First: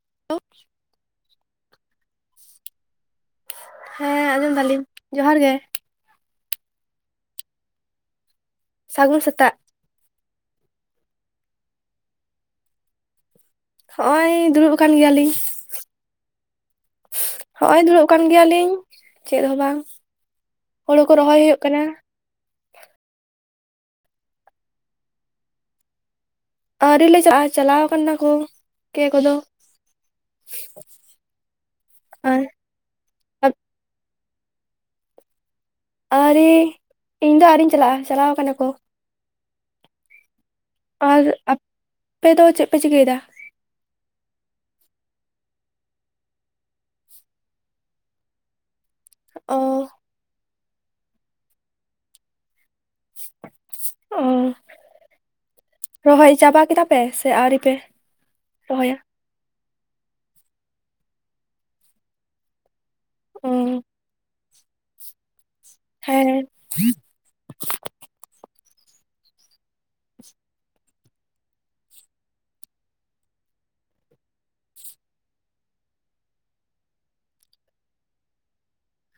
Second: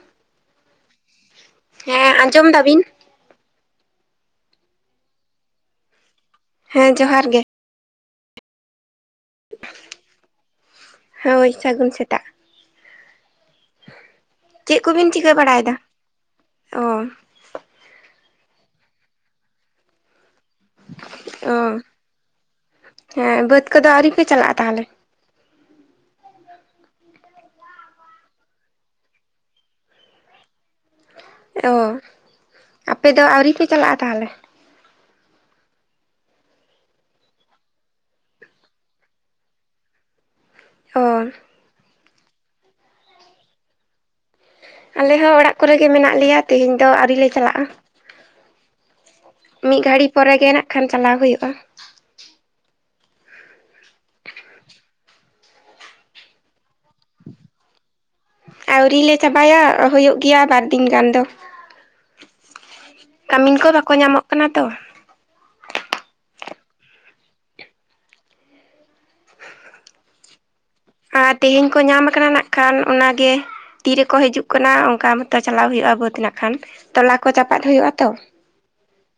[inaudible] ᱦᱮᱸ ᱟᱸᱡᱚᱢ ᱫᱟ ᱵᱤᱱ? ᱦᱮᱸ ᱟᱸᱡᱚᱢ ᱫᱟᱞᱤᱧ ᱡᱚᱦᱟᱨ ᱜᱮ᱾ ᱦᱮᱸ ᱡᱚᱦᱟᱨ ᱜᱮ᱾ ᱥᱟᱹᱜᱩᱱ ᱥᱮᱛᱟᱜ᱾ ᱦᱳᱭ ᱥᱟᱹᱜᱩᱱ ᱥᱮᱛᱟᱜ᱾ ᱦᱚᱸᱜᱼᱚᱭ ᱫᱩᱲᱩᱵ ᱪᱮᱫ ᱟᱠᱟᱱ ᱠᱚᱵᱤᱱ ᱪᱤᱠᱟᱹ ᱜᱮᱭᱟᱞᱤᱧ᱾ ᱵᱟᱲᱟᱭᱮᱫᱟ ᱚ ᱦᱚᱸᱜᱼᱚᱭ ᱫᱩᱲᱩᱵ ᱠᱟᱱ ᱜᱮᱭᱟᱞᱤᱧ ᱪᱮᱫ ᱦᱚᱸ ᱵᱟᱝ ᱦᱩᱲᱩ ᱠᱚ ᱨᱚᱦᱚᱭ ᱚ ᱦᱩᱭᱩᱜ ᱠᱟᱱᱟ᱾ ᱦᱮᱸ ᱵᱟᱹᱫᱽ ᱠᱚᱫᱚ ᱟᱹᱣᱨᱤ ᱯᱮ ᱪᱟᱞᱟᱜᱼᱟ ᱛᱟᱦᱚᱞᱮ? ᱟᱹᱣᱨᱤ ᱞᱮ ᱪᱟᱞᱟᱜᱼᱟ ᱪᱟᱞᱟᱣ ᱠᱟᱱᱟ ᱠᱚ ᱠᱮ ᱠᱚᱫᱚ ᱚᱻ ᱟᱨ ᱟᱯᱮ ᱫᱚ ᱟᱹᱣᱨᱤ ᱯᱮ ᱪᱟᱞᱟᱜᱼᱟ ᱛᱟᱦᱚᱞᱮ? ᱟᱣᱨᱮ ᱤᱧ ᱫᱚ ᱟᱣᱨᱤᱧ ᱪᱟᱞᱟᱜᱼᱟ ᱪᱟᱞᱟᱣ ᱠᱟᱱᱟ ᱠᱚ᱾ ᱚ ᱟᱨ ᱟᱯᱮ ᱫᱚ ᱪᱮᱫ ᱯᱮ ᱪᱤᱠᱟᱹᱭᱮᱫᱟ? ᱟᱞᱮ ᱦᱚᱸ ᱚᱲᱟᱜ ᱠᱚᱨᱮᱜᱮ ᱢᱮᱱᱟᱜ ᱞᱮᱭᱟ ᱛᱮᱦᱮᱧ ᱫᱚ ᱟᱣᱨᱤ ᱞᱮ ᱪᱟᱞᱟᱜᱼᱟ᱾ ᱚ ᱢᱤᱫ ᱜᱷᱟᱹᱲᱤ ᱯᱚᱨᱮᱜᱮ ᱱᱟᱜ ᱠᱷᱟᱱ ᱪᱟᱞᱟᱣ ᱦᱩᱭᱩᱜᱼᱟ᱾ ᱚᱸ ᱨᱚᱦᱚᱭ ᱪᱟᱵᱟ ᱠᱮᱫᱟ ᱯᱮ ᱥᱮ ᱟᱹᱣᱨᱤ ᱯᱮ ᱨᱚᱦᱚᱭᱟ ᱟᱹᱣᱨᱤ ᱞᱮ ᱪᱟᱵᱟᱭᱟ ᱦᱩᱭᱩᱜ ᱜᱮᱭᱟ ᱵᱟᱨᱫᱤᱱ ᱜᱟᱱ ᱫᱚ᱾ ᱚ ᱠᱟᱹᱢᱤᱱ ᱠᱚ ᱵᱟᱠᱚ ᱧᱟᱢᱚᱜ ᱠᱟᱱᱟ ᱛᱚ᱾ ᱦᱮᱸᱦᱮᱸ᱾ ᱟᱨ ᱛᱮᱦᱮᱧ ᱠᱚ ᱧᱟᱢ ᱟᱠᱟᱱᱟ ᱱᱟᱽᱜ ᱠᱷᱟᱱ ᱚᱱᱟ ᱜᱮ᱾ ᱛᱤᱨᱮᱠᱚ ᱦᱤᱡᱩᱜ ᱠᱟᱱᱟ ᱚᱱᱠᱟ ᱢᱚᱛᱚ ᱪᱟᱞᱟᱣ ᱦᱩᱭᱩᱜᱼᱟ ᱵᱟᱹᱫᱽ ᱱᱟᱜ ᱠᱷᱟᱱ ᱛᱚᱞᱟ ᱠᱚ ᱪᱟᱯᱟᱫ ᱦᱩᱭᱩᱜᱼᱟ ᱛᱚ᱾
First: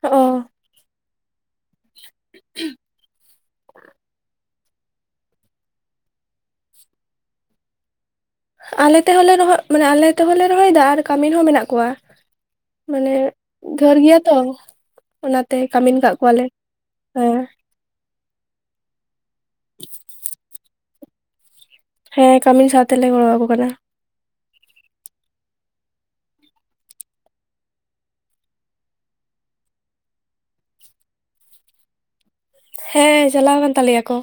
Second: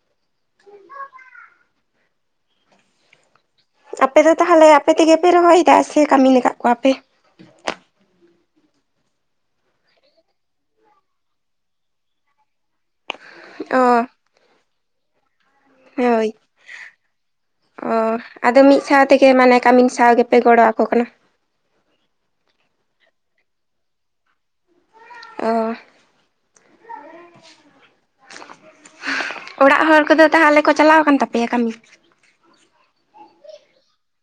ᱚᱻ [unintelligible] ᱟᱯᱮ ᱫᱚ ᱛᱟᱦᱚᱞᱮ ᱟᱯᱮ ᱛᱮᱜᱮ ᱯᱮ ᱨᱚᱦᱚᱭᱮᱫᱟ ᱥᱮ ᱠᱟᱹᱢᱤᱱ ᱟᱠᱟᱫ ᱠᱚᱣᱟᱯᱮ? ᱟᱞᱮ ᱛᱮᱦᱚᱸ ᱞᱮ ᱨᱚᱦᱚ ᱟᱨ ᱢᱟᱱᱮ ᱟᱞᱮ ᱛᱮᱦᱚᱸ ᱞᱮ ᱨᱚᱦᱚᱭᱮᱫᱟ ᱟᱨ ᱠᱟᱹᱢᱤᱱ ᱦᱚᱸ ᱢᱮᱱᱟᱜ ᱠᱚᱣᱟ᱾ ᱢᱟᱱᱮ ᱰᱷᱮᱨ ᱚ ᱜᱮᱭᱟ ᱛᱚ᱾ ᱚᱱᱟᱛᱮ ᱠᱟᱹᱢᱤᱱ ᱠᱟᱜ ᱠᱚᱣᱟᱞᱮ ᱦᱮᱸ᱾ ᱚᱻ ᱟᱫᱚ ᱢᱤᱫ ᱥᱟᱶ ᱛᱮᱜᱮ ᱢᱟᱱᱮ ᱠᱟᱹᱢᱤᱱ ᱥᱟᱶ ᱜᱮᱯᱮ ᱜᱚᱲᱚ ᱟᱠᱚ ᱠᱟᱱᱟ? ᱦᱮᱸ ᱠᱟᱹᱢᱤᱱ ᱥᱟᱶᱛᱮᱞᱮ ᱜᱚᱲᱚᱣᱟᱠᱚ ᱠᱟᱱᱟ᱾ ᱚᱻ ᱚᱲᱟᱜ ᱦᱚᱲ ᱠᱚᱫᱚ ᱛᱟᱦᱟᱞᱮ ᱠᱚ ᱪᱟᱞᱟᱣ ᱟᱠᱟᱱ ᱛᱟᱯᱮᱭᱟ ᱠᱟᱹᱢᱤ? ᱦᱮᱸ ᱪᱟᱞᱟᱣ ᱠᱟᱱ ᱛᱟᱞᱮᱭᱟ ᱠᱚ᱾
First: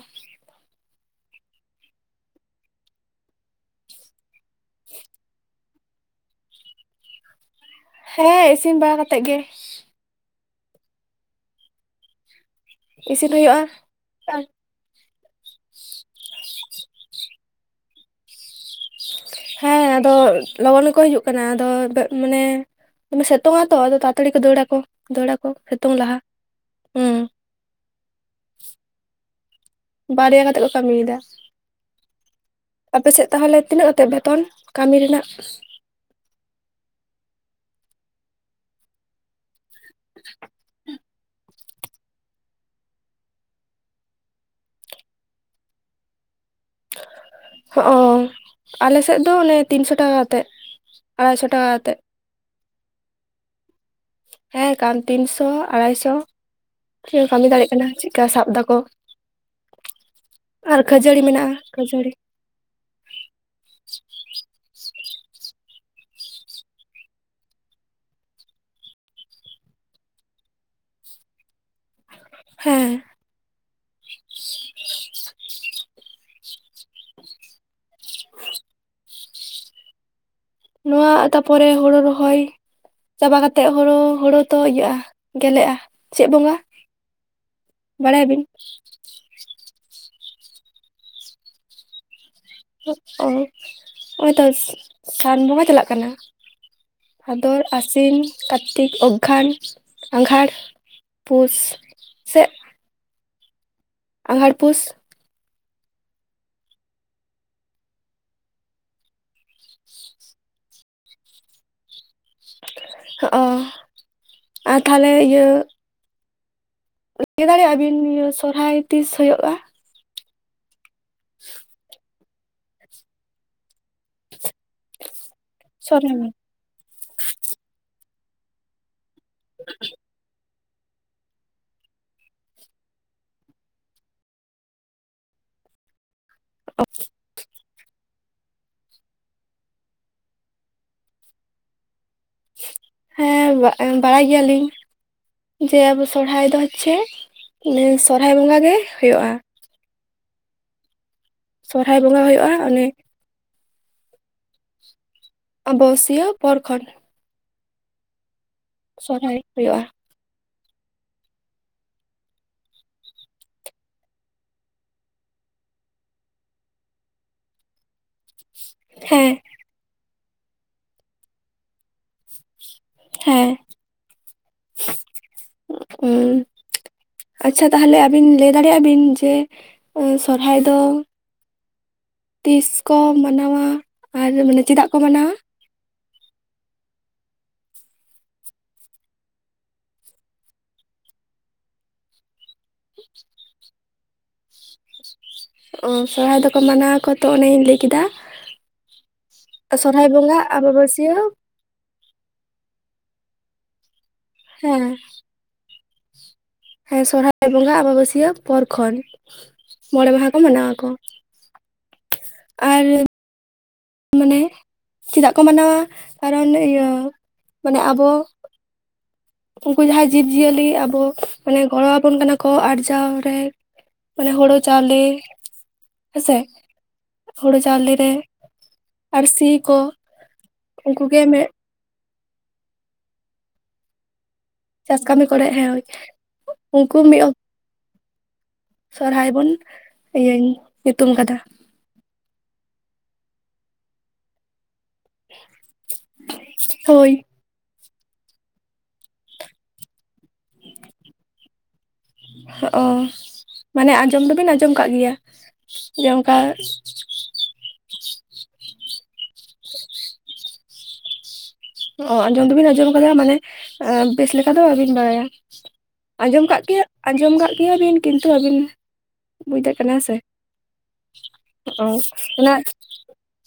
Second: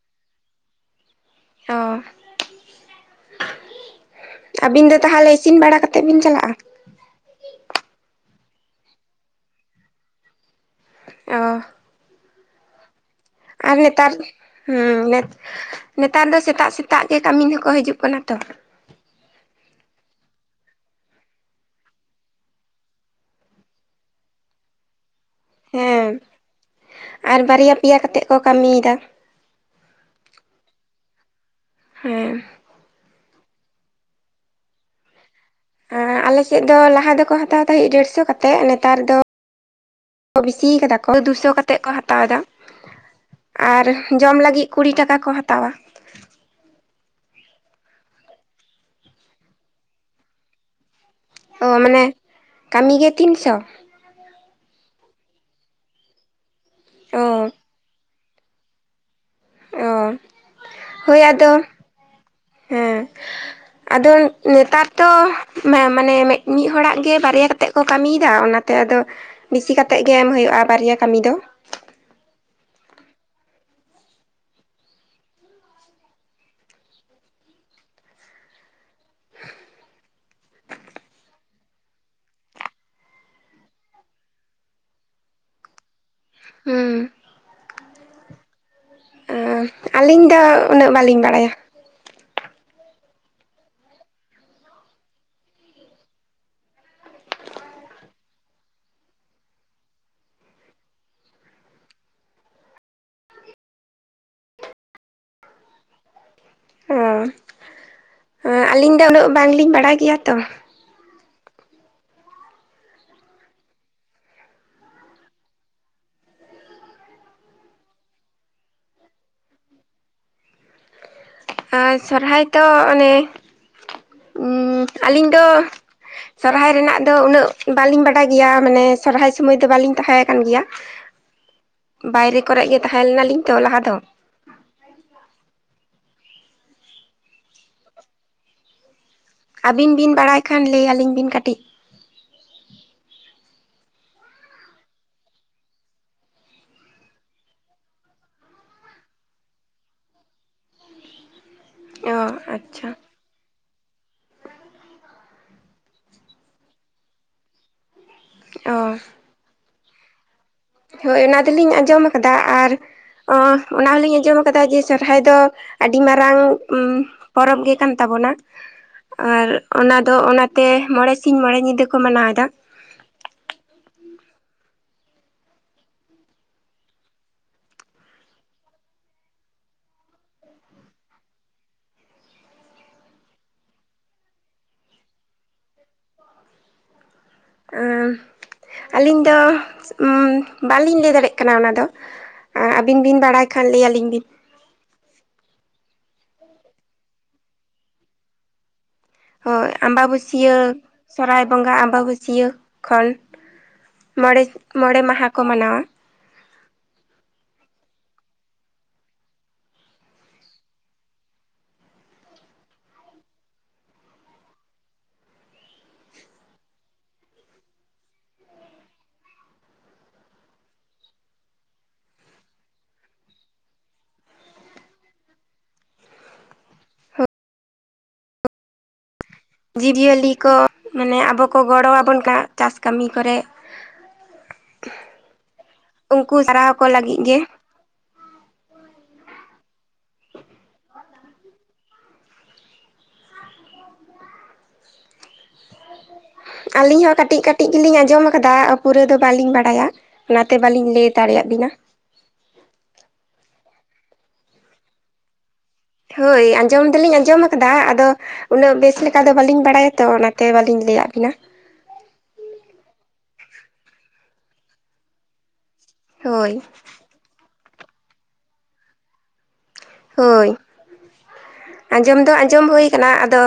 ᱚᱻ ᱟᱹᱵᱤᱱ ᱫᱚ ᱛᱟᱦᱚᱞᱮ, ᱤᱥᱤᱱ ᱵᱟᱲᱟ ᱠᱟᱛ ᱠᱟᱛᱮᱫ ᱵᱤᱱ ᱪᱟᱞᱟᱜᱼᱟ? ᱦᱮᱸ, ᱤᱥᱤᱱ ᱵᱟᱲᱟ ᱠᱟᱛᱮᱫ ᱜᱮ᱾ ᱚᱻ ᱤᱥᱤᱸᱱ ᱦᱩᱭᱩᱜ-ᱟ ᱱᱮᱛᱟᱨ ᱦᱩᱻ ᱱᱮᱛᱟᱨ ᱫᱚ, ᱥᱮᱛᱟᱜ ᱥᱮᱛᱟᱜ ᱜᱮ ᱠᱟᱹᱢᱤ ᱦᱚᱸᱠᱚ ᱦᱤᱡᱩᱜ ᱠᱟᱱᱟ ᱛᱚ᱾ ᱦᱮᱸ ᱟᱫᱚ, ᱞᱚᱜᱚᱱ ᱜᱮᱠᱚ ᱦᱤᱡᱩᱜ ᱠᱟᱱᱟ, ᱟᱫᱚ ᱢᱟᱱᱮ ᱫᱚᱢᱮ ᱥᱮᱛᱳᱝ ᱟᱛᱚ, ᱟᱫᱚ ᱛᱟᱲᱟᱛᱟᱹᱲᱤ ᱠᱚ ᱫᱟᱹᱲᱟᱠᱚ, ᱫᱟᱹᱲᱟᱠᱚ ᱥᱮᱛᱳᱝ ᱦᱮᱸ ᱞᱟᱦᱟ, ᱦᱮᱸ ᱟᱨ ᱵᱟᱨᱭᱟ ᱯᱮᱭᱟ ᱠᱟᱛᱮᱫ ᱠᱚ ᱠᱟᱹᱢᱤᱭᱮᱫᱟ᱾ ᱵᱟᱨᱭᱟ ᱠᱟᱛᱮᱜ ᱠᱚ ᱠᱟᱹᱢᱤᱭᱮᱫᱟ᱾ ᱦᱮᱻ ᱟᱯᱮᱥᱮᱫ ᱛᱟᱹᱦᱚᱞᱮ ᱛᱤᱱᱟᱹᱜ ᱠᱟᱛᱮᱫ ᱵᱮᱛᱚᱱ, ᱠᱟᱹᱢᱤ ᱨᱮᱱᱟᱜ? ᱮ ᱟᱞᱮ ᱥᱮᱫ ᱫᱚ ᱞᱟᱦᱟ ᱫᱚᱠᱚ ᱦᱟᱛᱟᱣ ᱛᱟᱦᱮᱸᱜ, ᱰᱮᱲᱥᱚ ᱠᱟᱛᱮᱜ, ᱱᱮᱛᱟᱨ ᱫᱚ ᱵᱤᱥᱤ ᱠᱟᱫᱟ ᱚᱭ ᱫᱩᱥᱚ ᱠᱟᱛᱮᱫ ᱠᱚ ᱦᱟᱛᱟᱣ ᱮᱫᱟ, ᱟᱨ ᱡᱚᱢ ᱞᱟᱹᱜᱤᱫ ᱠᱩᱲᱤ ᱴᱟᱠᱟ ᱠᱚ ᱦᱟᱛᱟᱣᱟ᱾ ᱦᱚᱸ, ᱟᱞᱮ ᱥᱮᱫ ᱚᱱᱮ ᱛᱤᱱᱥᱚ ᱴᱟᱠᱟ ᱠᱟᱛᱮᱫ, ᱟᱲᱟᱭᱥᱚ ᱚ ᱴᱟᱠᱟ ᱠᱟᱛᱮᱫ ᱢᱟᱱᱮ, ᱠᱟᱹᱢᱤ ᱜᱮ ᱛᱤᱱᱥᱚ? ᱦᱮᱸ, ᱠᱟᱱ ᱛᱤᱱᱥᱚ, ᱟᱲᱟᱭᱥᱚ, ᱪᱮᱫ ᱠᱟᱹᱢᱤ ᱚ ᱫᱟᱲᱮᱭᱟᱜ ᱠᱟᱱᱟ᱾ ᱟᱨ ᱪᱮᱫ ᱠᱟ ᱥᱟᱵ ᱫᱟᱠᱚ ᱚ ᱟᱨ, ᱦᱳᱭ ᱠᱷᱟᱹᱡᱟᱹᱲᱤ ᱢᱮᱱᱟᱜᱼᱟ, ᱟᱫᱚ ᱠᱷᱟᱹᱡᱟᱹᱲᱤ᱾ ᱦᱮᱸ, ᱟᱫᱚ ᱱᱮᱛᱟᱨ ᱫᱚ, ᱢᱮ ᱢᱟᱱᱮ ᱢᱤᱫ ᱦᱚᱲᱟᱜ ᱜᱮ ᱵᱟᱨᱭᱟ ᱠᱟᱛᱮ ᱠᱚ ᱠᱟᱹᱢᱤᱭᱮᱫᱟ᱾ ᱚᱱᱟ ᱛᱮ ᱟᱫᱚ ᱵᱤᱥᱤ ᱠᱟᱛᱮᱫ ᱜᱮ ᱮᱢ ᱦᱩᱭᱩᱜᱼᱟ, ᱵᱟᱨᱭᱟ ᱠᱟᱹᱢᱤ ᱫᱚ᱾ ᱦᱮᱸ, [unintelligible] [unintelligible] ᱱᱚᱣᱟ ᱟ ᱛᱟᱯᱚᱨᱮ ᱦᱳᱲᱳ ᱨᱚᱦᱚᱭ, ᱪᱟᱵᱟ ᱠᱟᱛᱮᱫ ᱦᱳᱲᱳ, ᱦᱳᱲᱳ ᱛᱚ ᱤᱭᱟᱹᱜᱼᱟ ᱜᱮᱞᱮᱜᱼᱟ? ᱪᱮᱫ ᱵᱚᱸᱜᱟ, ᱦᱩᱸ ᱵᱟᱲᱟᱭ ᱟᱹᱵᱤᱱ? ᱚ ᱟᱹᱞᱤᱧ ᱫᱚ ᱩᱱᱟᱹᱜ ᱵᱟᱹᱞᱤᱧ ᱵᱟᱲᱟᱭᱟ᱾ ᱚ ᱦᱚᱜᱼᱚᱭ ᱛᱚ ᱥᱟ ᱥᱟᱱ ᱵᱚᱸᱜᱟ ᱪᱟᱞᱟᱜ ᱠᱟᱱᱟ, ᱵᱷᱟᱫᱚᱨ, ᱟᱥᱤᱱ, ᱠᱟᱨᱛᱤᱠ, ᱚᱜᱽᱜᱷᱟᱱ, ᱟᱸᱜᱷᱟᱲ, ᱯᱩᱥ, ᱥᱮᱜ ᱟᱸᱜᱷᱟᱲ ᱯᱩᱥ᱾ ᱚ ᱟᱹᱞᱤᱧ ᱫᱚ ᱩᱱᱟᱹᱜ, ᱵᱟᱝᱞᱤᱧ ᱵᱟᱲᱟᱭ ᱜᱮᱭᱟ ᱛᱚ, ᱦᱚ ᱟᱨ ᱛᱟᱦᱚᱞᱮ ᱤᱭᱟᱹ, [inaudible] ᱞᱟᱹᱭ ᱫᱟᱲᱮᱭᱟᱜᱼᱟ ᱵᱤᱱ, ᱥᱚᱨᱦᱟᱭ ᱛᱤᱥ ᱦᱳᱭᱳᱜᱼᱟ? ᱟᱨ ᱥᱚᱨᱚᱦᱟᱭ ᱫᱚ ᱚᱱᱮ ᱩᱢ, ᱟᱹᱞᱤᱧ ᱫᱚ ᱥᱚᱨᱳ [unintelligible] ᱥᱚᱨᱦᱟᱭ ᱨᱮᱱᱟᱜ ᱫᱚ ᱩᱱᱟᱹᱜ, ᱵᱟᱹᱞᱤᱧ ᱵᱟᱰᱟᱭ ᱜᱮᱭᱟ, ᱢᱟᱱᱮ ᱥᱚᱨᱦᱟᱭ ᱥᱚᱢᱚᱭ ᱫᱚ, ᱵᱟᱹᱞᱤᱧ ᱛᱟᱸᱦᱮ ᱟᱠᱟᱱ ᱜᱮᱭᱟ᱾ ᱵᱟᱭᱨᱮ ᱠᱚᱨᱮ ᱜᱮ, ᱛᱟᱦᱮᱸ ᱞᱮᱱᱟᱞᱤᱧ ᱛᱚ ᱞᱟᱦᱟ ᱫᱚ᱾ ᱚ [inaudible] ᱟᱹᱵᱤᱱ ᱵᱤᱱ ᱵᱟᱲᱟᱭ ᱠᱷᱟᱱ, ᱞᱟᱹᱭ ᱟᱹᱞᱤᱧ ᱵᱤᱱ ᱠᱟᱹᱴᱤᱡ? ᱦᱮᱸ ᱵᱟ ᱵᱟᱲᱟᱭ ᱜᱮᱭᱟᱞᱤᱧ, ᱡᱮ ᱟᱵᱚ ᱥᱚᱨᱦᱟᱭ ᱫᱚ ᱦᱚᱪᱪᱷᱮ, ᱮ ᱥᱚᱨᱦᱟᱭ ᱵᱚᱸᱜᱟ ᱜᱮ ᱦᱳᱭᱳᱜ-ᱟ᱾ ᱥᱚᱨᱦᱟᱭ ᱚ ᱵᱚᱸᱜᱟ ᱦᱩᱭᱩᱜᱼᱟ, ᱚᱱᱮ ᱟᱪᱪᱷᱟ ᱟᱢᱵᱟ ᱵᱟᱹᱥᱤᱭᱟᱹ ᱯᱚᱨ ᱠᱷᱚᱱ ᱚ ᱥᱚᱨᱦᱟᱭ ᱦᱩᱭᱩᱜᱼᱟ᱾ ᱦᱳᱭ ᱚᱱᱟ ᱫᱚᱞᱤᱧ ᱟᱸᱡᱚᱢ ᱠᱟᱫᱟ ᱟᱨ ᱚ ᱚᱱᱟ ᱦᱚᱞᱤᱧ ᱟᱸᱡᱚᱢ ᱠᱟᱫᱟ ᱡᱮ ᱥᱚᱨᱦᱟᱭ ᱫᱚ ᱟᱹᱰᱤ ᱢᱟᱨᱟᱝ ᱯᱚᱨᱚᱵᱽ ᱜᱮ ᱠᱟᱱ ᱛᱟᱵᱚᱱᱟ, ᱦᱮᱸ ᱟᱨ ᱚᱱᱟ ᱫᱚ ᱚᱱᱟ ᱛᱮ ᱢᱚᱬᱮ ᱥᱤᱧ ᱢᱚᱬᱮ ᱧᱤᱫᱟᱹ ᱠᱚ ᱢᱟᱱᱟᱣ ᱮᱫᱟ᱾ ᱦᱮᱸ ᱩᱸᱜ ᱩᱸ᱾ ᱟᱪᱪᱷᱟ ᱛᱟᱦᱚᱞᱮ ᱟᱹᱵᱤᱱ ᱞᱟᱹᱭ ᱫᱟᱲᱮᱭᱟᱜ ᱵᱤᱱ ᱡᱮ ᱥᱚᱨᱦᱟᱭ ᱫᱚ ᱛᱤᱥ ᱠᱚ ᱢᱟᱱᱟᱣᱟ, ᱟᱨ ᱢᱟᱱᱮ ᱪᱮᱫᱟᱜ ᱠᱚ ᱢᱟᱱᱟᱣᱟ? ᱟᱢ ᱟᱹᱞᱤᱧ ᱫᱚ ᱵᱟᱹᱞᱤᱧ ᱞᱟᱹᱭ ᱫᱟᱲᱮᱜ ᱠᱟᱱᱟ ᱚᱱᱟ ᱫᱚ᱾ ᱟ ᱟᱹᱵᱤᱱ ᱵᱤᱱ ᱵᱟᱲᱟᱭ ᱠᱷᱟᱱ ᱞᱟᱹᱭ ᱟᱹᱞᱤᱧ ᱵᱤᱱ᱾ ᱚ ᱥᱚᱨᱚᱦᱟᱭ ᱫᱚᱠᱚ ᱢᱟᱱᱟᱣ ᱟᱠᱚ ᱛᱚ ᱚᱱᱮᱧ ᱞᱟᱹᱭ ᱠᱮᱫᱟ ᱦᱳᱭ ᱥᱚᱨᱦᱟᱭ ᱵᱚᱸᱜᱟ ᱟᱢᱵᱟᱵᱟᱹᱥᱭᱟᱹ ᱟᱵᱟᱵᱟᱹᱥᱤᱭᱟᱹ ᱥᱚᱨᱦᱟᱭ ᱵᱚᱸᱜᱟ ᱟᱵᱟᱵᱟᱹᱥᱭᱟᱹ ᱠᱷᱚᱱ ᱢᱚᱬᱮ ᱦᱮᱸ ᱢᱚᱬᱮ ᱢᱟᱦᱟ ᱠᱚ ᱢᱟᱱᱟᱣᱟ᱾ ᱦᱮᱸ ᱥᱚᱨᱦᱟᱭ ᱵᱚᱸᱜᱟ ᱟᱵᱟᱵᱟᱹᱥᱭᱟᱹ ᱯᱚᱨ ᱠᱷᱚᱱ ᱢᱚᱬᱮ ᱢᱟᱦᱟ ᱠᱚ ᱢᱟᱱᱟᱣ ᱟᱠᱚ᱾ ᱟᱨ ᱢᱟᱱᱮ, ᱪᱮᱫᱟᱜ ᱠᱚ ᱢᱟᱱᱟᱣᱟ ᱠᱟᱨᱚᱱ ᱤᱭᱟᱹ ᱢᱟᱱᱮ ᱟᱵᱚ ᱩᱝᱠᱩ ᱡᱟᱦᱟᱸᱭ ᱡᱤᱵᱽ ᱡᱤᱭᱟᱹᱞᱤ ᱟᱵᱚ ᱢᱟᱱᱮ ᱜᱚᱲᱚ ᱟᱵᱚᱱ ᱠᱟᱱᱟᱠᱚ ᱟᱨᱡᱟᱣ ᱨᱮ ᱢᱟᱱᱮ ᱦᱳᱲᱩ ᱪᱟᱣᱞᱮ ᱦᱮᱸᱥᱮ ᱦᱩᱲᱩ ᱪᱟᱣᱞᱮ ᱨᱮ ᱟᱨ ᱥᱤ ᱡᱤᱵ ᱡᱤᱭᱟᱹᱞᱤ ᱠᱚ ᱢᱟᱱᱮ ᱟᱵᱚ ᱠᱚ ᱜᱚᱲᱚ ᱟᱵᱚᱱ ᱠᱟᱱᱟ ᱪᱟᱥ ᱠᱟᱹᱢᱤ ᱠᱚᱨᱮ, ᱪᱟᱥ ᱠᱟᱹᱢᱤ ᱠᱚᱨᱮ ᱦᱮᱸ ᱩᱝᱠᱩ ᱥᱟᱨᱦᱟᱣ ᱠᱚ ᱩᱱᱠᱩ ᱞᱟᱹᱜᱤᱫ ᱢᱤᱫ ᱜᱮ ᱥᱚᱨᱦᱟᱭ ᱵᱚᱱ ᱤᱭᱟᱹ ᱧᱩᱛᱩᱢ ᱠᱟᱫᱟ ᱾ ᱦ [unintelligible] ᱟᱹᱞᱤᱧ ᱦᱚᱸ ᱠᱟᱹᱴᱤᱡ ᱠᱟᱹ ᱴᱤᱡ ᱜᱮᱞᱤᱧ ᱟᱸᱡᱚᱢ ᱠᱟᱫᱟ, ᱯᱩᱨᱟᱹ ᱫᱚ ᱵᱟᱹᱞᱤᱧ ᱵᱟᱲᱟᱭᱟ, ᱚᱱᱟ ᱛᱮ ᱵᱟᱹᱞᱤᱧ ᱞᱟᱹᱭ ᱫᱟᱲᱮᱭᱟᱜ ᱵᱤᱱᱟ᱾ ᱦᱚᱸᱜᱼᱚ ᱢᱟᱱᱮ ᱟᱸᱡᱚᱢ ᱫᱚᱵᱤᱱ ᱟᱸᱡᱚᱢ ᱠᱟᱜ ᱜᱮᱭᱟ? ᱡᱮ ᱚᱱᱠᱟ ᱦᱳᱭ ᱟᱸᱡᱚᱢ ᱫᱚᱞᱤᱧ ᱟᱸᱡᱚᱢ ᱫᱟ ᱟᱫᱚ ᱩᱱᱟᱹᱜ ᱵᱮᱥ ᱞᱮᱠᱟ ᱫᱚ ᱵᱟᱹᱞᱤᱧ ᱵᱟᱲᱟᱭᱟ ᱛᱚ ᱚᱱᱟᱛᱮ ᱵᱟᱹᱞᱤᱧ ᱞᱟᱹᱭᱟᱫ ᱵᱤᱱᱟ᱾ ᱚ ᱟᱸᱡᱚᱢ ᱫᱚᱵᱤᱱ ᱟᱸᱡᱚᱢ ᱠᱟᱫᱟ ᱢᱟᱱᱮ ᱵᱮᱥ ᱞᱮᱠᱟ ᱫᱚ ᱵᱟᱹᱵᱤᱱ ᱵᱟᱲᱟᱭᱟ᱾ ᱟᱸᱡᱚᱢ ᱦᱳᱭ ᱠᱟᱜ ᱠᱮᱭᱟ ᱟᱸᱡᱚᱢ ᱠᱟᱜ ᱠᱮᱭᱟ ᱵᱤᱱ ᱠᱤᱱᱛᱩ ᱟᱹᱵᱤᱱ ᱵᱩᱡᱫᱟᱲᱮᱜ ᱠᱟᱱᱟ ᱥᱮ ᱦᱳᱭ ᱚ ᱚᱱᱟ ᱠᱟᱱᱟ ᱟᱫᱚ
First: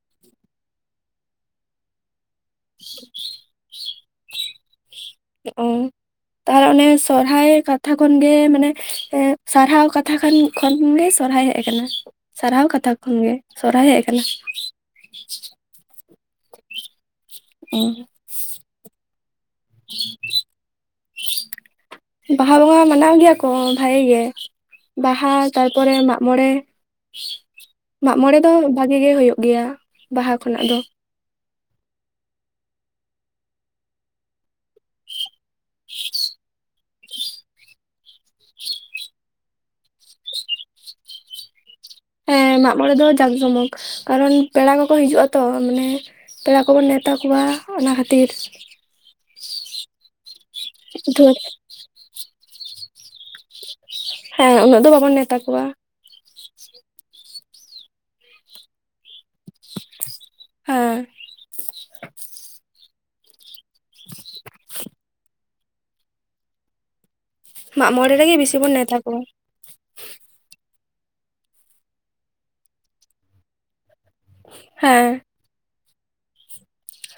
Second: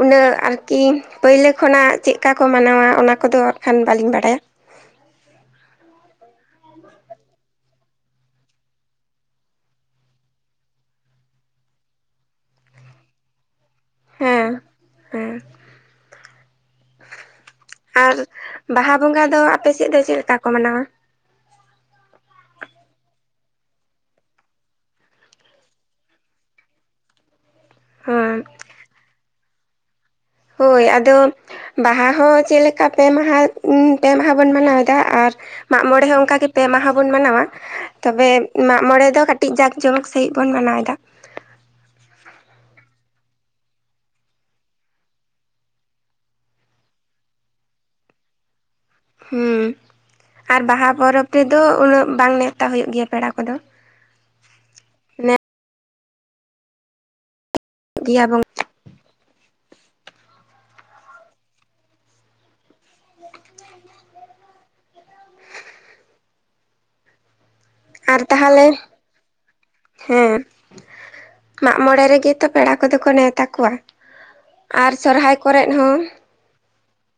ᱩᱱᱟᱹᱜ ᱟᱨᱠᱤ ᱯᱳᱭᱞᱳ ᱠᱷᱚᱱᱟᱜ ᱪᱮᱜ ᱠᱟ ᱠᱚ ᱢᱟᱱᱟᱣᱟ ᱚᱱᱟ ᱠᱚᱫᱚ ᱟᱨ ᱠᱷᱟᱱ ᱵᱟᱹᱞᱤᱧ ᱵᱟᱲᱟᱭᱟ᱾ ᱚ᱾ ᱛᱟᱦᱚᱞᱮ ᱚᱱᱮ ᱥᱚᱨᱦᱟᱭ ᱠᱟᱛᱷᱟ ᱠᱷᱚᱱ ᱜᱮ ᱢᱟᱱᱮ ᱮᱸ ᱥᱟᱨᱦᱟᱣ ᱠᱟᱛᱷᱟ ᱠᱷᱟᱱ ᱠᱷᱚᱱ ᱜᱮ ᱥᱚᱨᱦᱟᱭ ᱦᱮᱜ ᱠᱟᱱᱟ ᱥᱟᱨᱦᱟᱣ ᱠᱟᱛᱷᱟ ᱠᱷᱚᱱ ᱜᱮ ᱥᱚᱨᱦᱟᱭ ᱦᱮᱜ ᱠᱟᱱᱟ᱾ ᱦᱮᱸ ᱦᱮᱸ᱾ ᱟᱨ ᱵᱟᱦᱟ ᱵᱚᱸᱜᱟ ᱫᱚ ᱟᱯᱮ ᱥᱮᱫ ᱫᱚ ᱪᱮᱫ ᱞᱮᱠᱟ ᱠᱚ ᱢᱟᱱᱟᱣᱟ? ᱵᱟᱦᱟ ᱵᱚᱸᱜᱟ ᱢᱟᱱᱟᱣ ᱜᱮᱭᱟ ᱠᱚ ᱵᱷᱟᱜᱤ ᱜᱮ᱾ ᱵᱟᱦᱟ, ᱛᱟᱨᱯᱚᱨᱮ ᱢᱟᱜ-ᱢᱚᱬᱮ ᱢᱟᱜ ᱦᱮᱸ ᱢᱚᱬᱮ ᱫᱚ ᱵᱷᱟᱜᱤ ᱜᱮ ᱦᱩᱭᱩᱜ ᱜᱮᱭᱟ᱾ ᱵᱟᱦᱟ ᱠᱷᱚᱱᱟᱜ ᱫᱚ ᱦᱳᱭ ᱟᱫᱚ ᱵᱟᱦᱟ ᱦᱚᱸ ᱪᱮᱜ ᱞᱮᱠᱟ ᱯᱮ ᱢᱟᱦᱟ ᱩᱸ ᱯᱮ ᱢᱟᱦᱟ ᱵᱚᱱ ᱢᱟᱱᱟᱣ ᱫᱟ, ᱟᱨ ᱢᱟᱜ-ᱢᱚᱬᱮ ᱦᱚᱸ ᱚᱝᱠᱟ ᱜᱮ ᱯᱮ ᱢᱟᱦᱟ ᱵᱚᱱ ᱢᱟᱱᱟᱣᱟ᱾ ᱛᱚᱵᱮ ᱢᱟᱜ ᱢᱚᱬᱮ ᱫᱚ ᱠᱟᱹᱴᱤᱡ ᱡᱟᱠ ᱡᱚᱢᱚᱠ ᱥᱟᱺᱦᱤᱡ ᱵᱚᱱ ᱢᱟᱱᱟᱣ ᱫᱟ᱾ ᱮᱸ ᱢᱟᱜ ᱢᱚᱬᱮ ᱫᱚ ᱡᱟᱸᱠ ᱡᱚᱢᱚᱠ, ᱠᱟᱨᱚᱱ ᱯᱮᱲᱟ ᱠᱚᱠᱚ ᱦᱤᱡᱩᱜᱼᱟ ᱛᱚ, ᱢᱟᱱᱮ ᱯᱮᱲᱟ ᱠᱚᱵᱚᱱ ᱱᱮᱣᱛᱟ ᱠᱚᱣᱟ, ᱚᱱᱟ ᱠᱷᱟᱹᱛᱤᱨ᱾ ᱦᱩᱸ ᱟᱨ ᱵᱟᱦᱟ ᱯᱚᱨᱚᱵᱽ ᱫᱷᱩᱨ ᱛᱮᱫᱚ, ᱩᱱᱟᱹᱜ ᱵᱟᱝ ᱱᱮᱣᱛᱟ ᱦᱳᱭᱳᱜ ᱜᱮᱭᱟ, ᱯᱮᱲᱟ ᱠᱚᱫᱚ᱾ ᱦᱮᱸ, ᱩᱱᱟᱹᱜ ᱫᱚ ᱵᱟᱵᱚᱱ ᱱᱮᱣᱛᱟ ᱠᱚᱣᱟ᱾ ᱫᱮᱭᱟ ᱵᱚᱝ ᱦᱮᱸ, [inaudible] [inaudible] [inaudible] [inaudible] ᱢᱟᱜ ᱢᱚᱬᱮ ᱟᱨ ᱨᱮᱜᱮ ᱵᱮᱥᱤ ᱛᱟᱦᱟᱞᱮ ᱵᱚᱱ ᱱᱮᱣᱛᱟ ᱠᱚᱣᱟ ᱦᱮᱸ, ᱢᱟᱜ ᱢᱚᱬᱮ ᱨᱮᱜᱮ ᱛᱚ, ᱯᱮᱲᱟ ᱠᱚᱫᱚ ᱠᱚ ᱱᱮᱣᱛᱟ ᱠᱚᱣᱟ᱾ ᱟᱨ ᱦᱮᱸ ᱥᱚᱨᱦᱟᱭ ᱠᱚᱨᱮᱸᱜ ᱦᱚᱸ᱾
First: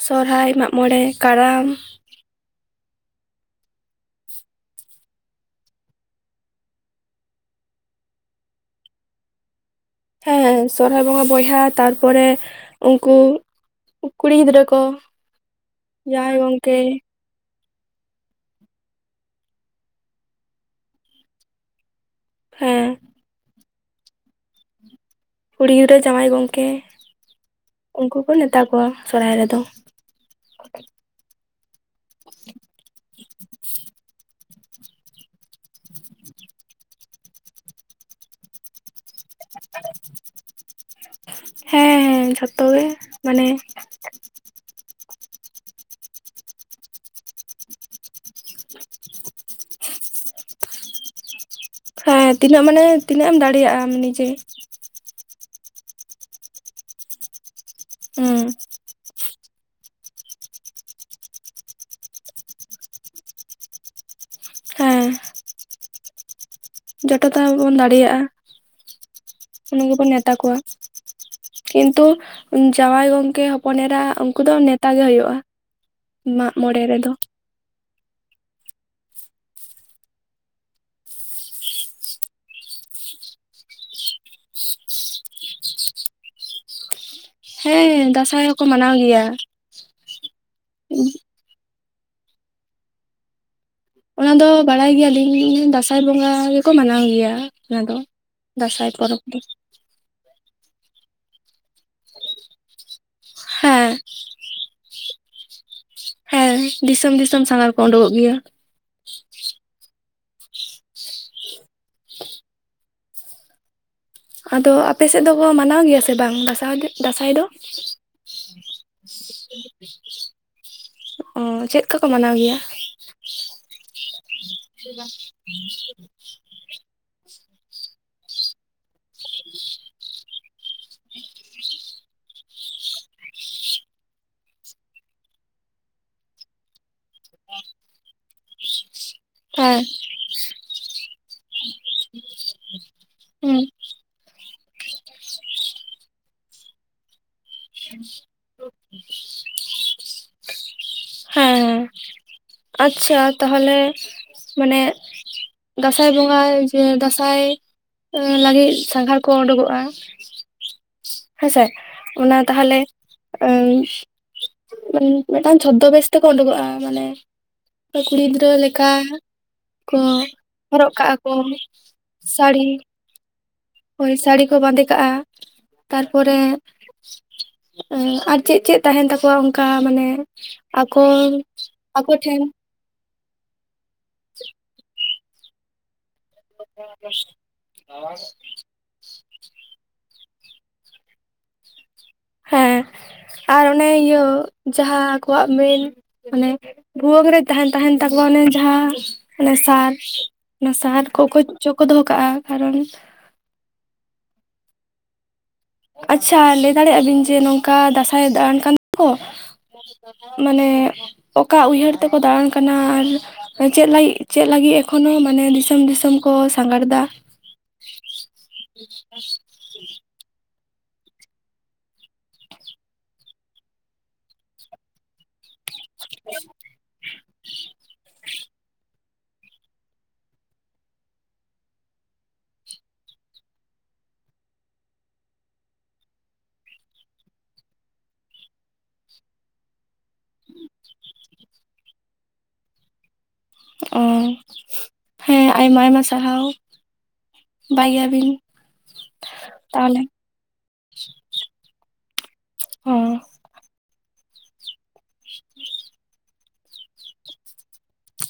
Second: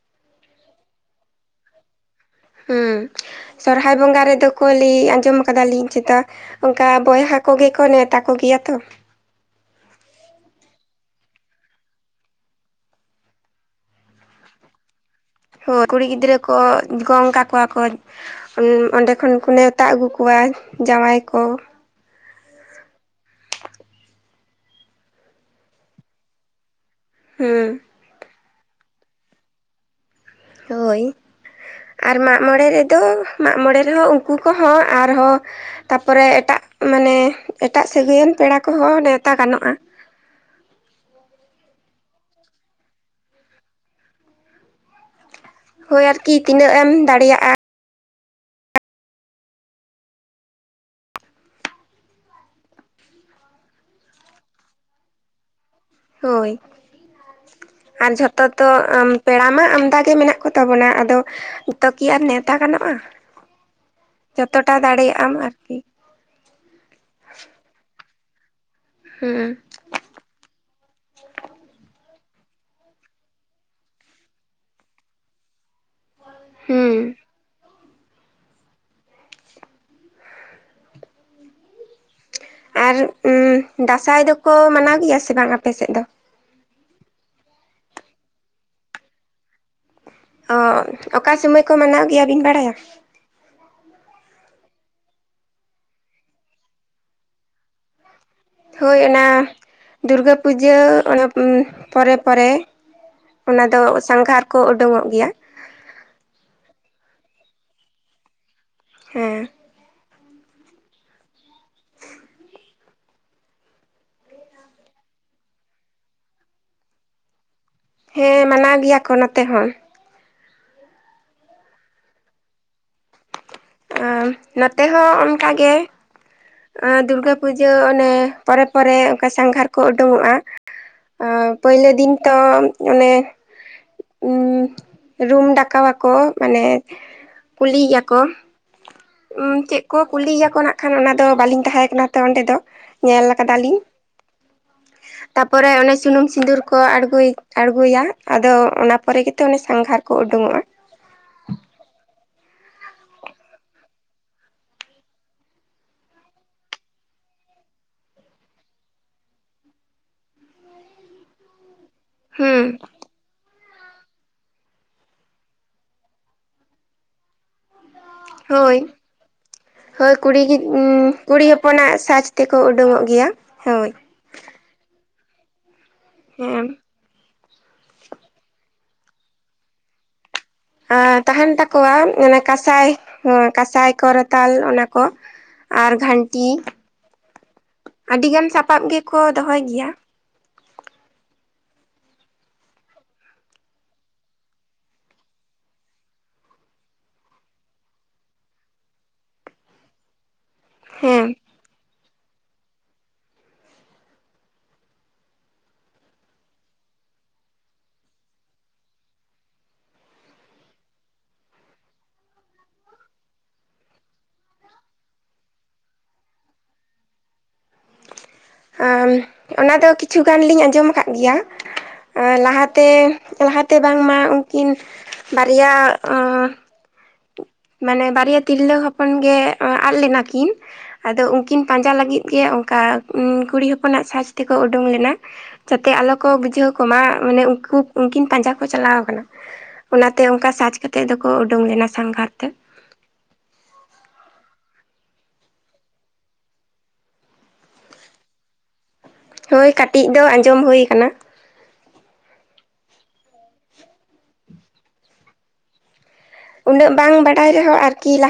ᱥᱚᱨᱦᱟᱭ, ᱢᱟᱜ ᱢᱚᱬᱮ, ᱠᱟᱨᱟᱢ᱾ ᱦᱚᱸ, ᱥᱚᱨᱦᱟᱭ ᱵᱚᱸᱜᱟ ᱨᱮᱫᱚ ᱠᱚ ᱞᱟᱹᱭ, ᱟᱸᱡᱚᱢ ᱠᱟᱫᱟᱞᱤᱧ ᱪᱮᱛᱟ ᱚᱝᱠᱟ ᱵᱚᱭᱦᱟ ᱠᱚᱜᱮ ᱠᱚ, ᱱᱮᱣᱛᱟ ᱠᱚᱜᱮᱭᱟ ᱛᱚ᱾ ᱦᱮᱸ, ᱥᱚᱨᱦᱟᱭ ᱵᱚᱸᱜᱟ ᱵᱚᱭᱦᱟ, ᱛᱟᱨ ᱯᱚᱨᱮ ᱩᱝᱠᱩ ᱠᱩᱲᱤ ᱜᱤᱫᱽᱨᱟᱹ ᱠᱚ᱾ ᱦᱳ, ᱠᱩᱲᱤ ᱜᱤᱫᱽᱨᱟᱹ ᱡᱟᱶᱟᱭ ᱠᱚ ᱜᱚᱝᱠᱮ ᱜᱚᱝ ᱠᱟ ᱠᱚᱣᱟ ᱠᱚ, ᱚᱸᱰᱮ ᱠᱷᱚᱱ ᱠᱚ ᱱᱮᱣᱛᱟ ᱟᱹᱜᱩ ᱠᱚᱣᱟ, ᱡᱟᱶᱟᱭ ᱠᱚ᱾ ᱦᱮᱸ, ᱠᱩᱲᱤ ᱜᱤᱫᱨᱟᱹ ᱡᱟᱶᱟᱭ ᱜᱚᱝᱠᱮ᱾ ᱦᱮᱸ, ᱩᱱᱠᱩ ᱠᱚ ᱱᱮᱶᱛᱟ ᱠᱚᱣᱟ, ᱥᱚᱨᱦᱟᱭ ᱨᱮᱫᱚ᱾ [unintelligible] ᱦᱳᱭ, ᱟᱨ ᱢᱟᱜ ᱢᱚᱬᱮ ᱨᱮᱫᱚ, ᱢᱟᱜ ᱢᱚᱬᱮ ᱨᱮᱦᱚ ᱩᱱᱠᱩ ᱠᱚᱦᱚᱸ ᱟᱨᱦᱚᱸ ᱛᱟᱯᱚᱨᱮ ᱮᱴᱟᱜ, ᱢᱟᱱᱮ ᱮᱴᱟᱜ ᱥᱟ. ᱜᱟᱭᱟᱱ ᱯᱮᱲᱟ ᱠᱚᱦᱚᱸ ᱱᱮᱣ [unintelligible] ᱦᱮᱸ, ᱦᱮᱸ, ᱡᱷᱚᱛᱚ ᱜᱮ ᱢᱟᱱᱮ ᱦᱳᱭ ᱟᱨᱠᱤ ᱛᱤᱱᱟᱹᱜ ᱮᱢ, ᱫᱟᱲᱤᱭᱟᱜᱼᱟ᱾ ᱦᱮᱸ ᱛᱤᱱᱟᱹᱜ ᱢᱟᱱᱮ, ᱛᱤᱱᱟᱹᱜ ᱮᱢ ᱫᱟᱲᱮᱭᱟᱼᱟ ᱱᱤᱡᱮ᱾ ᱦᱳᱭ, ᱟᱨ ᱦᱩᱸ ᱡᱷᱚᱛᱚ ᱛᱚ ᱟᱢ ᱯᱮᱲᱟ ᱢᱟ ᱟᱢᱫᱟ ᱜᱮ ᱢᱮᱱᱟᱜ ᱠᱚᱛᱟ ᱵᱚᱱᱟ, ᱟᱫᱚ ᱡᱚᱛᱚ ᱠᱤ ᱟᱨ ᱱᱮᱣᱛᱟ ᱜᱟᱱᱚᱜᱼᱟ᱾ ᱡᱚᱛᱚᱴᱟ ᱫᱟᱲᱮᱭᱟ ᱟᱢ ᱟᱨᱠᱤ᱾ ᱡᱚᱛᱴᱟ ᱵᱚᱱ ᱫᱟᱲᱮᱭᱟᱼᱟ᱾ ᱦᱮᱸ, ᱱᱤᱭᱳ ᱵᱩᱱ ᱱᱮᱣᱛᱟ ᱠᱚᱣᱟ᱾ ᱠᱤᱱᱛᱩ ᱡᱟᱶᱟᱭ ᱜᱚᱝᱠᱮ ᱦᱚᱯᱚᱱ ᱮᱨᱟ, ᱩᱱᱠᱩ ᱫᱚ ᱱᱮᱛᱟ ᱜᱮ ᱦᱳᱭᱳᱜᱼᱟ᱾ ᱢᱟᱜ ᱢᱚᱬᱮ ᱦᱩᱸ ᱨᱮᱫᱚ᱾ ᱟᱨ ᱩᱸ ᱫᱟᱸᱥᱟᱭ ᱫᱚᱠᱚ, ᱢᱟᱱᱟᱣ ᱜᱮᱭᱟ ᱵᱟᱝ, ᱟᱯᱮ ᱥᱮᱫ ᱫᱚ? ᱦᱮᱸ ᱫᱟᱸᱥᱟᱭ ᱦᱚᱸᱠᱚ, ᱢᱟᱱᱟᱣ ᱜᱮᱭᱟ᱾ ᱚ, ᱚᱠᱟ ᱥᱚᱢᱚᱭ ᱠᱚ ᱢᱟᱱᱟᱣ ᱜᱮᱭᱟ, ᱵᱤᱱ ᱵᱟᱲᱟᱭᱟ? ᱚᱱᱟ ᱫᱚ ᱵᱟᱲᱟᱭ ᱜᱮᱭᱟᱞᱤᱧ, ᱫᱟᱸᱥᱟᱭ ᱵᱚᱸᱜᱟ ᱜᱮᱠᱚ, ᱢᱟᱱᱟᱣ ᱜᱮᱭᱟ ᱚᱱᱟ ᱫᱚ᱾ ᱫᱟᱸᱥᱟᱭ ᱦᱳᱭ ᱯᱚᱨᱚᱵᱽ ᱚᱱᱟ ᱫᱚ ᱫᱩᱨᱜᱟᱹ ᱯᱩᱡᱟᱹ, ᱚᱱᱟ ᱯᱚᱨᱮ ᱯᱚᱨᱮ᱾ ᱚᱱᱟ ᱫᱚ ᱦᱮᱸ ᱥᱟᱸᱜᱷᱟᱨ ᱠᱚ, ᱳᱰᱝᱚᱜ ᱜᱮᱭᱟ᱾ ᱦᱮᱸ ᱫᱤᱥᱚᱢ ᱫᱤᱥᱚᱢ ᱥᱟᱸᱜᱷᱟᱨ ᱠᱚ ᱳᱰᱳᱠᱚᱜ ᱜᱮᱭᱟ᱾ ᱦᱮᱸ, [inaudible] [inaudible] ᱟᱫᱚ ᱟᱯᱮ ᱥᱮᱫ ᱫᱚᱠᱚ ᱢᱟᱱᱟᱣ ᱜᱮᱭᱟ ᱥᱮ ᱵᱟᱝ ᱫᱟᱸᱥᱟᱭ, ᱫᱟᱸᱥᱟᱭ ᱫᱚ? ᱦᱮᱸ ᱢᱟᱱᱟᱣ ᱜᱮᱭᱟ ᱠᱚ ᱱᱚᱛᱮ ᱦᱚᱸ᱾ ᱚᱻ ᱪᱮᱫᱠᱟ ᱠᱚ ᱢᱟᱱᱟᱣ ᱜᱮᱭᱟ? ᱱᱚᱛᱮ ᱦᱚᱸ ᱚᱱᱠᱟᱜᱮ ᱫᱩᱨᱜᱟᱹ ᱯᱩᱡᱟᱹ ᱚᱱᱮ ᱯᱚᱨᱮ ᱯᱚᱨᱮ ᱚᱱᱠᱟ ᱥᱟᱸᱜᱷᱟᱨ ᱠᱚ ᱩᱰᱩᱠᱚᱜᱼᱟ᱾ ᱯᱳᱭᱞᱳ ᱫᱤᱱ ᱛᱚ ᱚᱱᱮ ᱨᱩᱢ ᱰᱟᱠᱟᱣᱟᱠᱚ ᱢᱟᱱᱮ ᱠᱩᱞᱤᱭᱮ ᱟᱠᱚ [unintelligible] ᱪᱮᱫ ᱠᱚ ᱠᱩᱞᱤᱭᱮᱭᱟᱠᱚ ᱱᱟᱜ ᱠᱷᱟᱱ ᱚᱱᱟ ᱫᱚ ᱵᱟᱹᱞᱤᱧ ᱛᱟᱦᱮᱸ ᱠᱟᱱᱟ ᱛᱚ ᱚᱸᱰᱮ ᱫᱚ ᱧᱮᱞ ᱦᱩᱸ ᱦᱮᱸ ᱠᱟᱫᱟᱞᱤᱧ ᱯᱚᱨᱮ ᱚᱱᱮ ᱥᱩᱱᱩᱢ ᱥᱤᱸᱫᱩᱨ ᱠᱚ ᱟᱬᱜᱳᱭᱟ, ᱟᱬᱜᱚᱭᱟ ᱟᱫᱚ ᱚᱱᱟ ᱯᱚᱨᱮ ᱜᱮ ᱛᱚ ᱚᱱᱮ ᱥᱟᱸᱜᱷᱟᱨ ᱠᱚ ᱩᱰᱩᱠᱚᱜᱼᱟ᱾ ᱦᱮᱸ ᱟᱪᱪᱷᱟ ᱛᱟᱦᱚᱞᱮ ᱢᱟᱱᱮ ᱫᱟᱸᱥᱟᱭ ᱵᱚᱸᱜᱟ ᱡᱮ ᱫᱟᱸᱥᱟᱭ ᱞᱟᱹᱜᱤᱫ ᱥᱟᱸᱜᱷᱟᱨ ᱠᱚ ᱩᱰᱩᱠᱚᱜᱼᱟ ᱦᱮᱸᱥᱮ ᱚᱱᱟ ᱦᱩᱸ ᱛᱟᱦᱚᱞᱮ ᱩᱸ ᱢᱤᱫᱴᱟᱝ ᱪᱷᱳᱫᱚ ᱵᱮᱥ ᱛᱮᱠᱚ ᱩᱰᱩᱠᱚᱜᱼᱟ ᱢᱟᱱᱮ ᱠᱩᱲᱤ ᱜᱤᱫᱽᱨᱟᱹ ᱦᱳᱭ ᱞᱮᱠᱟ ᱠᱚ ᱦᱳᱭ ᱠᱩᱲᱤ ᱜᱤᱫ ᱦᱚᱨᱚᱜ ᱠᱟᱜᱼᱟ ᱠᱚ ᱠᱩᱲᱤ ᱦᱚᱯᱚᱱᱟᱜ ᱥᱟᱡᱽ ᱛᱮᱠᱚ ᱥᱟᱹᱲᱤ ᱩᱰᱩᱠᱚᱜ ᱜᱮᱭᱟ ᱦᱳᱭ᱾ ᱥᱟᱹᱲᱤ ᱠᱚ ᱵᱟᱸᱫᱮ ᱠᱟᱜᱼᱟ ᱛᱟᱨᱯᱚᱨᱮ ᱦᱮᱸ ᱟᱨ ᱪᱮᱫ ᱪᱮᱫ ᱛᱟᱦᱮᱱ ᱛᱟᱠᱚᱣᱟ ᱚᱱᱠᱟ ᱢᱟᱱᱮ ᱟᱻ ᱟᱠᱚ ᱛᱟᱦᱮᱱ ᱛᱟᱠᱚᱣᱟ ᱟᱠᱚ ᱴᱷᱮᱱ ᱠᱟᱸᱥᱟᱭ ᱠᱟᱸᱥᱟᱭ ᱠᱚᱨᱛᱟᱞ ᱚᱱᱟ ᱠᱚ᱾ ᱟᱨ ᱜᱷᱟᱱᱴᱤ ᱟᱹᱰᱤ ᱜᱟᱱ ᱥᱟᱯᱟᱵ ᱜᱮᱠᱚ ᱫᱚᱦᱚᱭ ᱜᱮᱭᱟ᱾ ᱦᱮᱸ ᱟᱨ ᱚᱱᱮ ᱤᱭᱟᱹ ᱡᱟᱦᱟᱸ ᱟᱠᱚᱣᱟᱜ ᱢᱮᱞ ᱟᱱᱮ ᱵᱷᱩᱣᱟᱹᱝ ᱨᱮ ᱛᱟᱦᱮᱱ ᱛᱟᱦᱮᱱ ᱛᱟᱠᱚᱣᱟ ᱚᱱᱮ ᱡᱟᱦᱟᱸ ᱚᱱᱮ ᱥᱟᱨ᱾ ᱚᱱᱟ ᱥᱟᱨ ᱠᱚ ᱠᱚ ᱪᱳᱠᱳ ᱫᱚᱦᱚ ᱠᱟᱜᱼᱟ ᱠᱟᱨᱚᱱ ᱟᱪᱪᱷᱟ ᱞᱟᱹᱭ ᱫᱟᱲᱮᱭᱟᱜᱼᱟ ᱵᱤᱱ ᱡᱮ ᱱᱚᱝᱠᱟ ᱫᱟᱸᱥᱟᱭ ᱫᱟᱬᱟᱱ ᱠᱟᱱ ᱫᱚᱠᱚ ᱢᱟᱱᱮ ᱚᱠᱟ ᱩᱭᱦᱟᱹᱨ ᱛᱮᱠᱚ ᱫᱟᱬᱟᱱ ᱠᱟᱱᱟ ᱟᱨ ᱪᱮᱫ ᱞᱟᱹᱜᱤᱫ ᱪᱮᱫ ᱞᱟᱹᱜᱤᱫ ᱮᱠᱷᱚᱱᱳ ᱢᱟᱱᱮ ᱫᱤᱥᱚᱢ ᱫᱤᱥᱚᱢ ᱠᱚ ᱥᱟᱸᱜᱷᱟᱨ ᱮᱫᱟ? ᱚᱱᱟᱫᱚ ᱠᱤᱪᱷᱩ ᱜᱟᱱ ᱞᱤᱧ ᱟᱸᱡᱚᱢ ᱠᱟᱫ ᱜᱮᱭᱟ᱾ ᱞᱟᱦᱟᱛᱮ, ᱞᱟᱦᱟᱛᱮ ᱵᱟᱝᱢᱟ ᱩᱱᱠᱤᱱ ᱵᱟᱨᱭᱟ [unintelligible] ᱢᱟᱱᱮ ᱵᱟᱨᱮᱭᱟ ᱛᱤᱨᱞᱟᱹ ᱦᱚ ᱛᱚᱠᱷᱚᱱ ᱜᱮ ᱟᱫ ᱞᱮᱱᱟ ᱠᱤᱱ᱾ ᱟᱫᱚ ᱩᱱᱠᱤᱱ ᱯᱟᱸᱡᱟ ᱞᱟᱹᱜᱤᱫ ᱜᱮ ᱚᱱᱠᱟ ᱠᱩᱲᱤ ᱦᱚᱯᱚᱱᱟᱜ ᱥᱟᱡᱽ ᱛᱮᱠᱚ ᱩᱰᱩᱠ ᱞᱮᱱᱟ᱾ ᱡᱟᱛᱮ ᱟᱞᱚ ᱠᱚ ᱵᱩᱡᱷᱟᱹᱣ ᱠᱚᱢᱟ ᱢᱟᱱᱮ ᱩᱱᱠᱩ ᱩᱱᱠᱤᱱ ᱯᱟᱸᱡᱟ ᱠᱚ ᱪᱟᱞᱟᱣ ᱠᱟᱱᱟ᱾ ᱚᱱᱟᱛᱮ ᱚᱱᱠᱟ ᱥᱟᱡᱽ ᱠᱟᱛᱮᱜ ᱫᱚᱠᱚ ᱩᱰᱩᱝ ᱞᱮᱱᱟ ᱥᱟᱸᱜᱷᱟᱨ ᱛᱮ᱾ ᱚᱻ ᱦᱮᱸ ᱟᱭᱢᱟ ᱟᱭᱢᱟ ᱥᱟᱨᱦᱟᱣ᱾ ᱵᱟᱭ ᱜᱮᱭᱟᱵᱤᱱ? ᱦᱳᱭ ᱛᱟᱦᱚᱞᱮ ᱠᱟᱴᱤᱡ ᱫᱚ ᱟᱧᱡᱚᱢ ᱦᱩᱭ ᱟᱠᱟᱱᱟ᱾ ᱦᱚᱸ ᱩᱱᱟᱹᱜ ᱵᱟᱝ ᱵᱟᱰᱟᱭ ᱨᱮᱦᱚᱸ ᱟᱨᱠᱤ ᱞᱟᱦᱟ